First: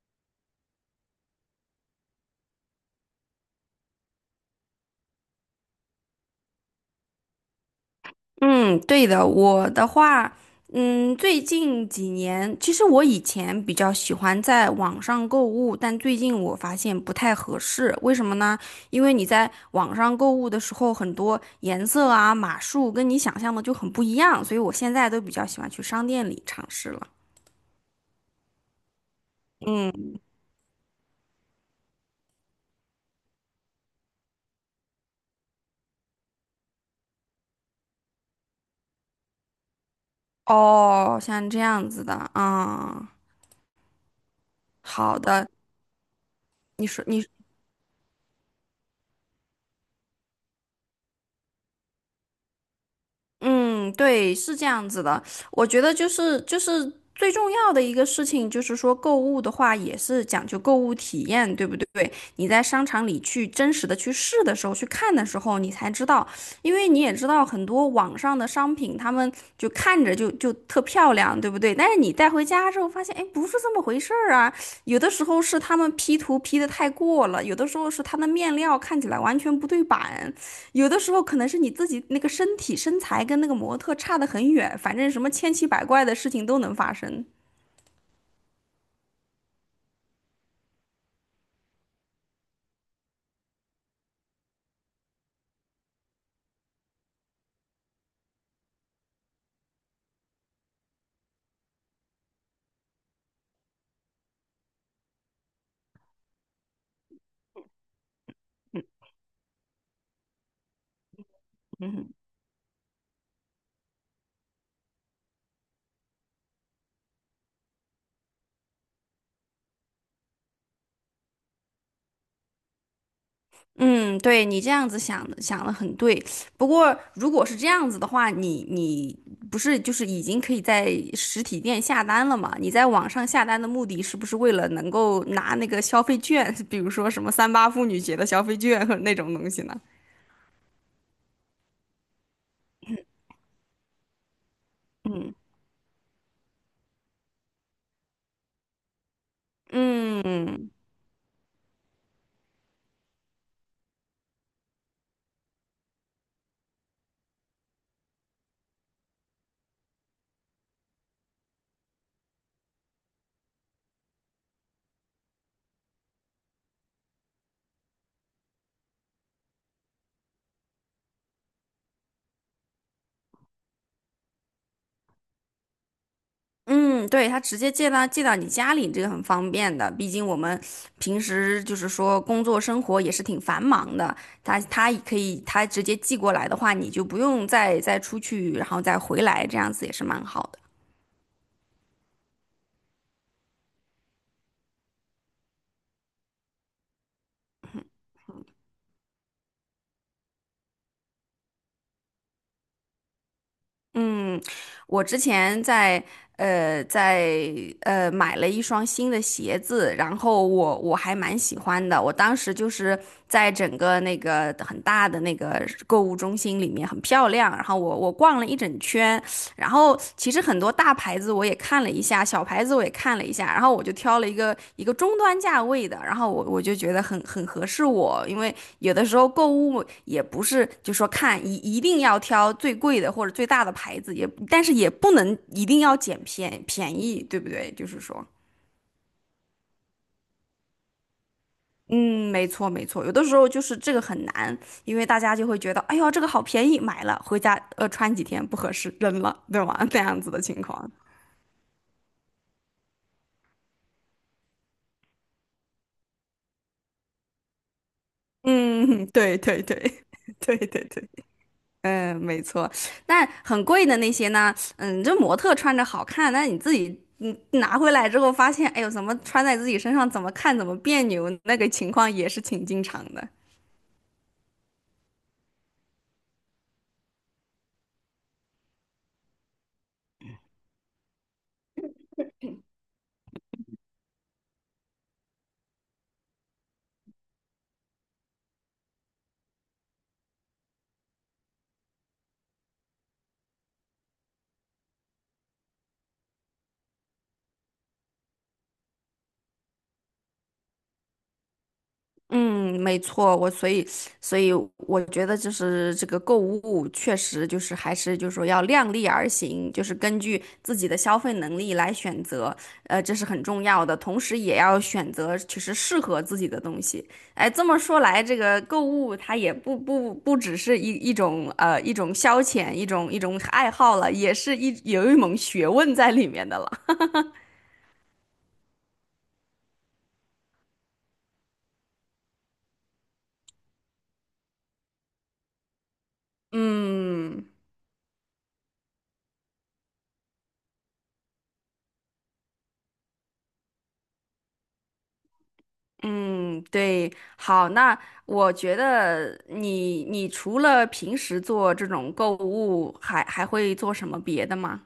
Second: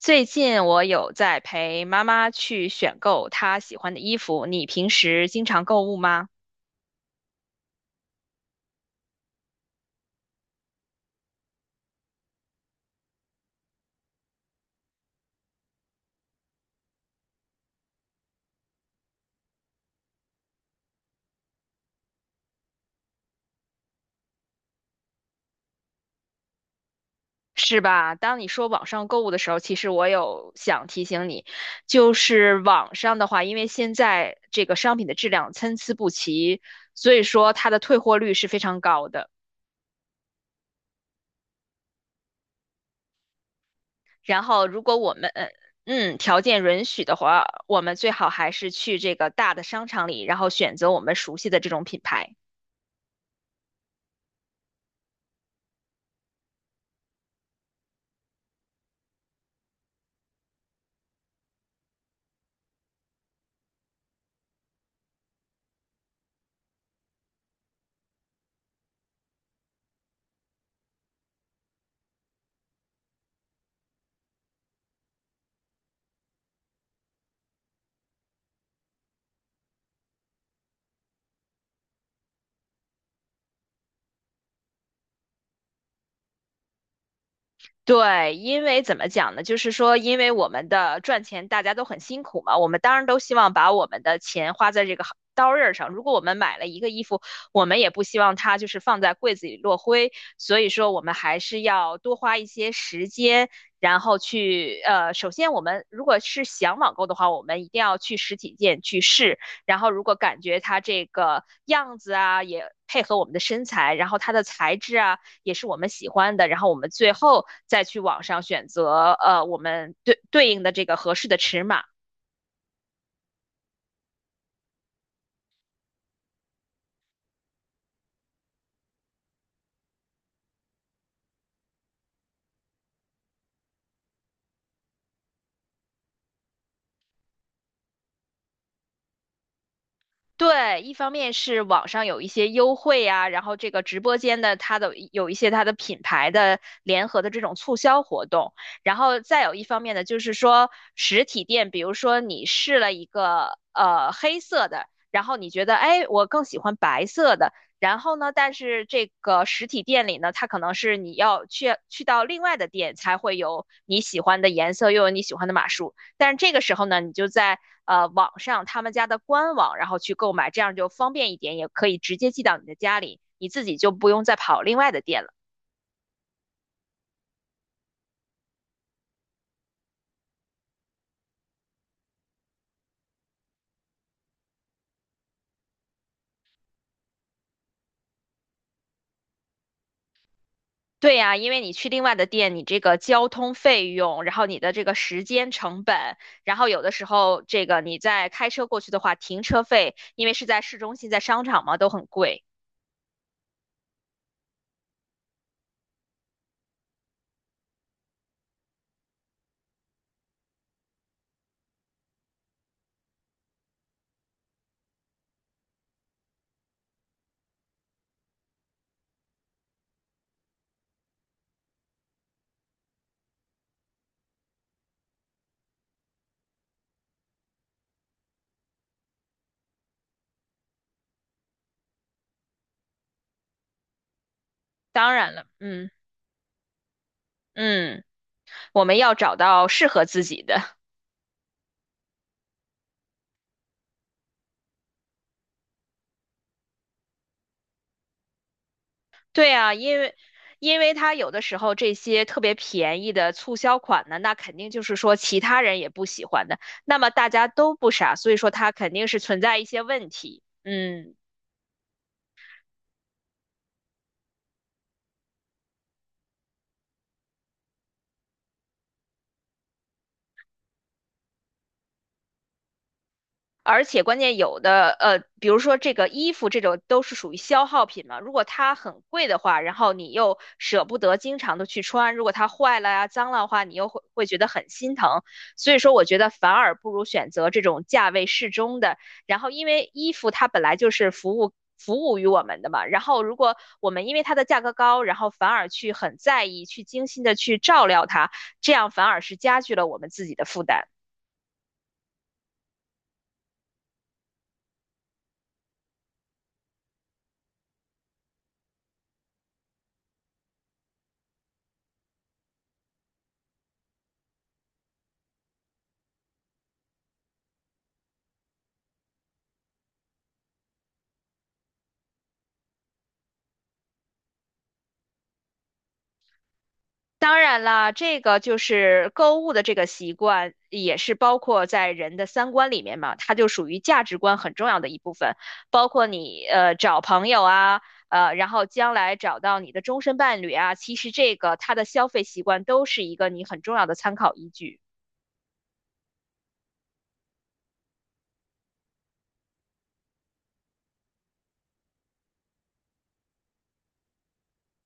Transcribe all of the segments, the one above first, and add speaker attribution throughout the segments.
Speaker 1: 最近我有在陪妈妈去选购她喜欢的衣服。你平时经常购物吗？
Speaker 2: 嗯，对的，我的话，最近几年，其实我以前比较喜欢在网上购物，但最近我发现不太合适，为什么呢？因为你在网上购物的时候，很多颜色啊、码数跟你想象的就很不一样，所以我现在都比较喜欢去商店里尝试了。
Speaker 1: 是吧？当你说网上购物的时候，其实我
Speaker 2: 嗯，
Speaker 1: 有想提醒你，就是网上的话，因为现在这个商品的质量参差不齐，所以说它的退货率是非常高的。
Speaker 2: 哦，像这样子的，啊，
Speaker 1: 然后，如果我
Speaker 2: 好
Speaker 1: 们
Speaker 2: 的，
Speaker 1: 条件允
Speaker 2: 你
Speaker 1: 许
Speaker 2: 说
Speaker 1: 的
Speaker 2: 你。
Speaker 1: 话，我们最好还是去这个大的商场里，然后选择我们熟悉的这种品牌。
Speaker 2: 嗯，对，是这样子的。我觉得就是最重要的一个事情，就是说购物的话也是讲究购物体验，对不对？你在商场里去真实的去试的时候，去看的时候，你才知道，因为你也知道很多网上的商品，他们就看着就特漂亮，对不对？但是你带回家之后发现，哎，不是这么回事儿啊。有的时候是他们 P 图 P 得太过了，有的时候是它的面料看起来完全不对版。有的时候可能是你自己那个身材跟那个模特差得很远，反正什么千奇百怪的事情都能发生。
Speaker 1: 对，因为怎么讲呢？就是说，因为我们的赚钱大家都很辛苦嘛，我们当然都希望把我们的钱花在这个行刀刃上。如果我们买了一个衣服，我们也不希望它就是放在柜子里落灰，所以说我们还是要多花一些时间，然后去首先我们如果是想网购的话，我们一定要去实体店去试，然后如果感觉它这个样
Speaker 2: 嗯，
Speaker 1: 子啊，也配合我们的身材，然后它的材质啊。也是我们喜欢的，然后我们最后再去网上选择我们对应的这个合适的尺码。
Speaker 2: 嗯，对，你这样子想的很对。不过如果是这样子的话，你不是就是已经可以在实体店下单了嘛？你在网上下单的目的是不是为了能够拿那个消费券，比如说什么三八妇女节的消费券和那种东西呢？
Speaker 1: 对，一方面是网上有一些优惠啊，然后这个直播间的它的有一些它的品牌的联合的这种促销活动，然后再有一方面呢，就是说
Speaker 2: 嗯。
Speaker 1: 实体店，比如说你试了一个黑色的，然后你觉得哎我更喜欢白色的，然后呢，但是这个实体店里呢，它可能是你要去到另外的店才会有你喜欢的颜色，又有你喜欢的码数。但是这个时候呢，你就在网上他们家的官网，然后去购买，这样就方便一点，也可以直接寄到你的家里，你自己就不用再跑另外的店了。
Speaker 2: 嗯，对，他直接寄到你家里，这个很方便的。毕竟我们平时就是说工作生活也是挺繁忙的，他也可以他直接寄过来的话，你就不用再出去，然后再回来，这样子也是蛮好的。
Speaker 1: 对呀，因为你去另外的店，你这个交通费用，然后你的这个时间成本，然后有的时候这个你在开车过去的话，停车费，因为是在市中心，在商场嘛，都很贵。
Speaker 2: 嗯，我之前在在买了一双新的鞋子，然后我还蛮喜欢的。我当时就是在整个那个很大的那个购物中心里面很漂亮，然后我逛了一整圈。然后其实很多大牌子我也看了一下，小牌子我也看了一下，然后我就挑了一个中端价位的，然后我就觉得很合适我，因为有的时候购物也不是就说看一定要挑最贵的或者最大的牌子，也但是也不
Speaker 1: 当然
Speaker 2: 能
Speaker 1: 了，
Speaker 2: 一定
Speaker 1: 嗯
Speaker 2: 要捡便宜，对不对？就是
Speaker 1: 嗯，
Speaker 2: 说。
Speaker 1: 我们要找到适合自己的。
Speaker 2: 嗯，没错，有的时候就是这个很难，因为大家就会觉得，哎呦，这个好便宜，买了回家穿几天不合适，扔了，
Speaker 1: 对
Speaker 2: 对
Speaker 1: 啊，
Speaker 2: 吗？
Speaker 1: 因
Speaker 2: 这
Speaker 1: 为
Speaker 2: 样子的情况。
Speaker 1: 它有的时候这些特别便宜的促销款呢，那肯定就是说其他人也不喜欢的，那么大家都不傻，所以说它肯
Speaker 2: 嗯，
Speaker 1: 定是
Speaker 2: 对
Speaker 1: 存在
Speaker 2: 对
Speaker 1: 一
Speaker 2: 对
Speaker 1: 些问 题。
Speaker 2: 对对对，
Speaker 1: 嗯
Speaker 2: 嗯，没错。但很贵的那些呢，嗯，这模特穿着好看，那你自己拿回来之后发现，哎呦，怎么穿在自己身上怎么看怎么别扭，那个情况也是挺经常的。
Speaker 1: 而且关键有的比如说这个衣服这种都是属于消耗品嘛，如果它很贵的话，然后你又舍不得经常的去穿，如果它坏了呀、脏了的话，你又会觉得很心疼。所以说，我觉得反而不如选择这种价位适中的。然后，因为衣服它本来就是服务于我们的嘛，然后如果我们因为它的价格高，然后反而去很在意、去精心的去照料它，这样反而是加剧了我们自己的负担。
Speaker 2: 嗯，没错，我所以所以我觉得就是这个购物确实就是还是就是说要量力而行，就是根据自己的消费能力来选择，这是很重要的，同时也要选择其实适合自己的东西。哎，这么说来，这个购物它也不只是一种一种消遣，一种爱好了，也是有一门学问在里面的了。
Speaker 1: 当然啦，这个就是购物的这个习惯，也是包括在人的三观里面嘛，它就属于价值观很重要的一部分，包括你找朋友
Speaker 2: 嗯。
Speaker 1: 啊，呃，然后将来找到你的终身伴侣啊，其实这个它的消费习惯都是一个你很重要的参考依据。
Speaker 2: 嗯，对，好，那我觉得你除了平时做这种购物，还会做什么别的吗？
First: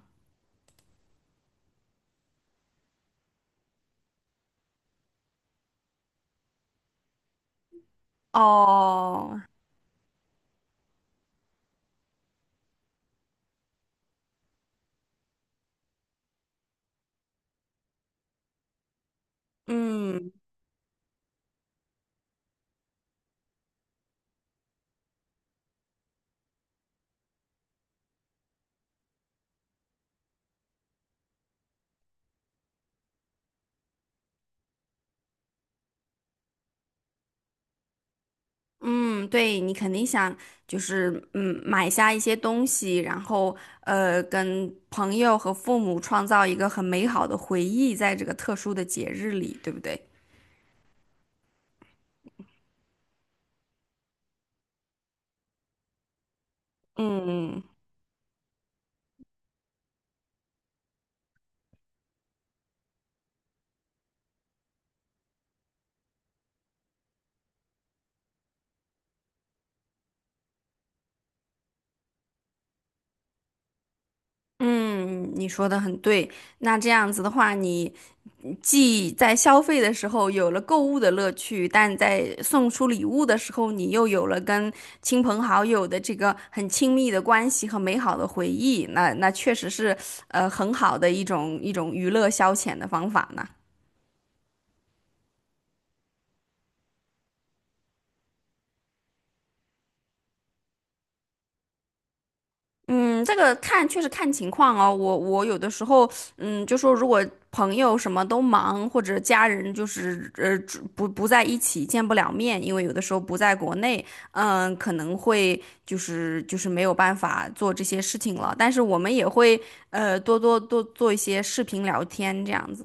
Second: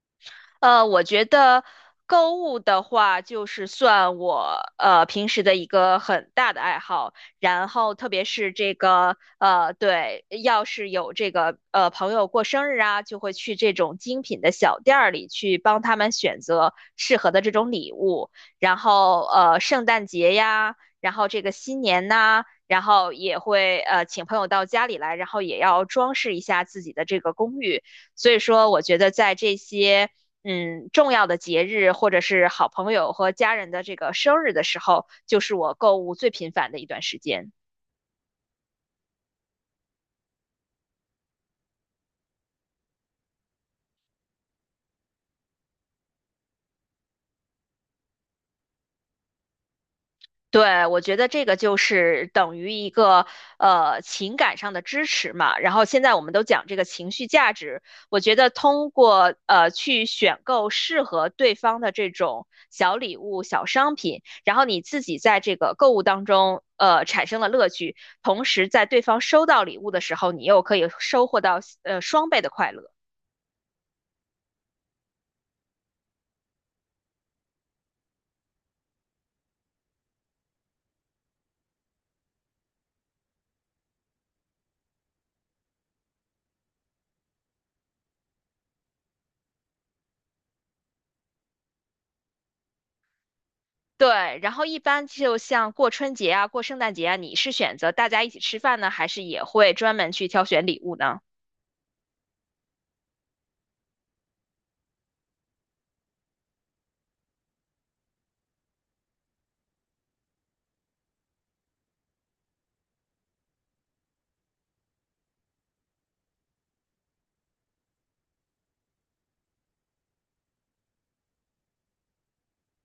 Speaker 1: 呃，我觉得购物的话，就是算我平时的一个很大的爱好。然后，特别是这个
Speaker 2: 哦，
Speaker 1: 呃，对，要是有这个朋友过生日啊，就会去这种精品的小店儿里去帮他们选择适合的这种礼物。然后，呃，圣诞
Speaker 2: 嗯，
Speaker 1: 节呀，然后这个新年呐、然后也会请朋友到家里来，然后也要装饰一下自己的这个公寓。所以说，我觉得在这些嗯，重要的节日或者是好朋友和家人的这个生日的时候，就是我购物最频繁的一段时间。
Speaker 2: 嗯，对，你肯定想就是买下一些东西，然后跟朋友和父母创造一个很美好的回忆，在这个特殊的节日里，对不对？
Speaker 1: 对，我觉得这个就是等于一个情感上的支持嘛。然后现在我们都讲这个情绪价
Speaker 2: 嗯，
Speaker 1: 值，我觉得通过去选购适合对方的这种小礼物、小商品，然后你自己在这个购物当中产生了乐趣，同时在对方收到礼物的时候，你又可以收获到双倍的快乐。
Speaker 2: 嗯，你说的很对。那这样子的话，你。既在消费的时候有了购物的乐趣，但在送出礼物的时候，你又有了跟亲朋好友的这个很亲密的关系和美好的回忆。那那确实是很好的一种娱乐消遣的方法呢。
Speaker 1: 对，然后一般就像过春节啊、过圣诞节啊，你是选择大家一起吃饭呢，还是也会专门去挑选礼物呢？
Speaker 2: 嗯，这个看确实看情况哦。我有的时候，嗯，就说如果朋友什么都忙，或者家人就是只不在一起，见不了面，因为有的时候不在国内，嗯，可能会就是没有办法做这些事情了。但是我们也会多做一些视频聊天这样子。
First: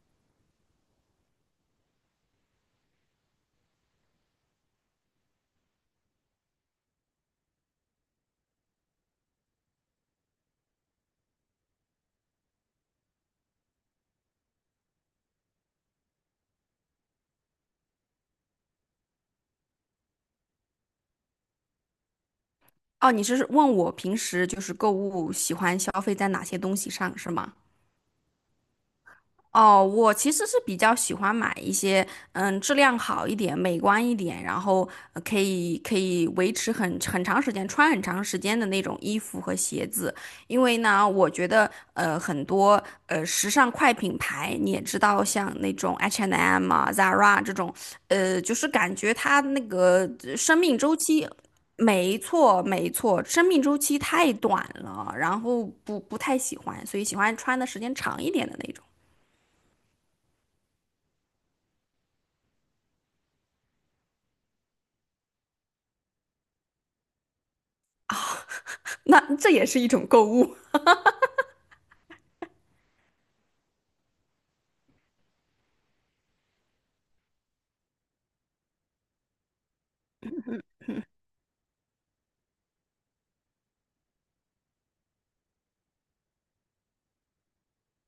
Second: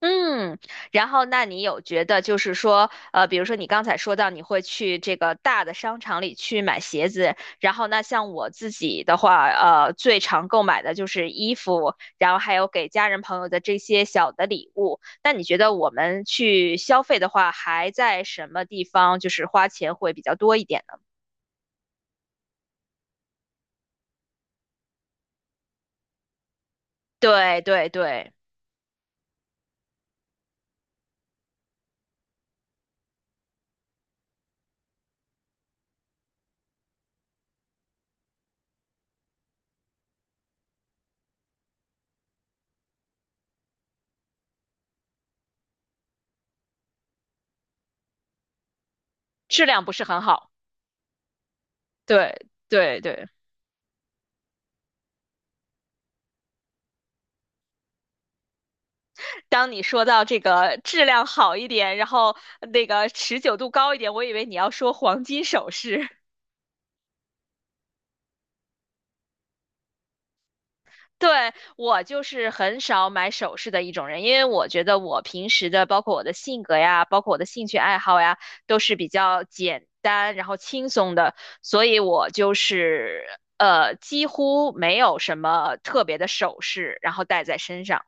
Speaker 1: 嗯，然后那你有觉得就是说，呃，比如说你刚才说到你会去这个大的商场里去买鞋子，然后那像我自己的话，呃，最常购买的就是衣服，然后还有给家人朋友的这些小的礼物。那你觉得我们去消费的话，还在什么地方就是花钱会比较多一点呢？
Speaker 2: 哦，你是问我平时就是购物喜欢消费在哪些东西上是吗？
Speaker 1: 对对对。
Speaker 2: 哦，我其实是比较喜欢买一些，嗯，质量好一点、美观一点，然后可以维持很长时间、穿很长时间的那种衣服和鞋子。因为呢，我觉得很多时尚快品牌，你也知道，像那种 H&M 啊、Zara 这种，就是感觉它那
Speaker 1: 质量不是
Speaker 2: 个
Speaker 1: 很好。
Speaker 2: 生命周期。没
Speaker 1: 对
Speaker 2: 错，没
Speaker 1: 对
Speaker 2: 错，
Speaker 1: 对，
Speaker 2: 生命周期太短了，然后不太喜欢，所以喜欢穿的时间长一点的那种。
Speaker 1: 当你说到这个质量好一点，然后那个持久度高一点，我以为你要说黄金首饰。
Speaker 2: 那这也是一种购物。
Speaker 1: 对，我就是很少买首饰的一种人，因为我觉得我平时的，包括我的性格呀，包括我的兴趣爱好呀，都是比较简单，然后轻松的，所以我就是几乎没有什么特别的首饰，然后戴在身上。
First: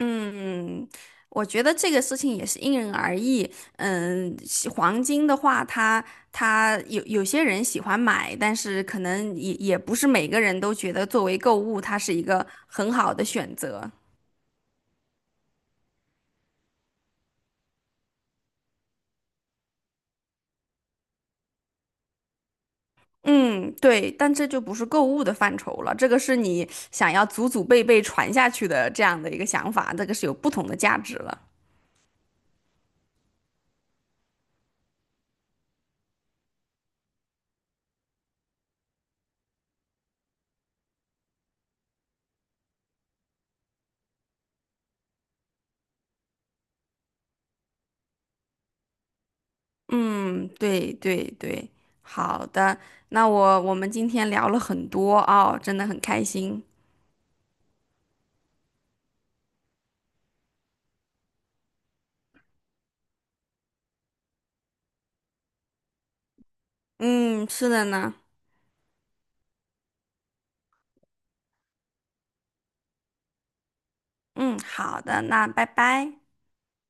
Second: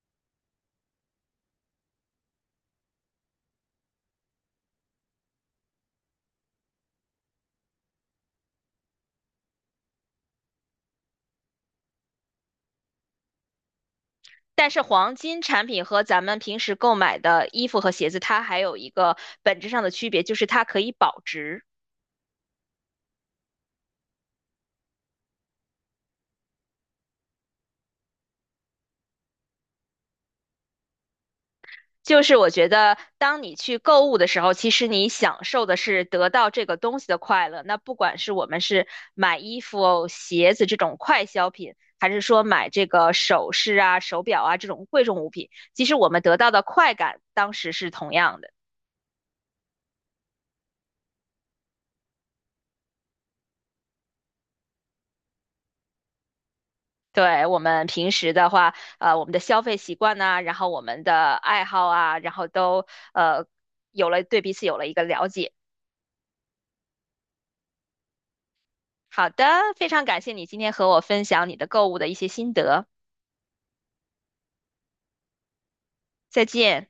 Speaker 2: 嗯，我觉得这个事情也是因人而异。嗯，喜黄金的话，它有些人喜欢买，但是可能也不是每个人都觉得作为购物，它是一个很好的选择。
Speaker 1: 但是黄金产品和咱们平时购买的衣服和鞋子，它还有一个本质上的区别，就是它可以保值。
Speaker 2: 嗯，对，但这就不是购物的范畴了，这个是你想要祖祖辈辈传下去的这样的一个想法，这个是有不同的价值了。
Speaker 1: 就是我觉得，当你去购物的时候，其实你享受的是得到这个东西的快乐。那不管是我们是买衣服、鞋子这种快消品，还是说买这个首饰啊、手表啊这种贵重物品，其实我们得到的快感当时是同样的。
Speaker 2: 嗯，对对对，好的，那我们今天聊了很多哦，真的很开心。
Speaker 1: 对，我们平时的话，呃，我们的消费习惯呐，然后我们的爱好啊，然后都呃有了对彼此有了一个了解。
Speaker 2: 嗯，是的呢。
Speaker 1: 好的，非常感谢你今天和我分享你的购物的一些心得，
Speaker 2: 嗯，好的，那拜拜。
Speaker 1: 再见。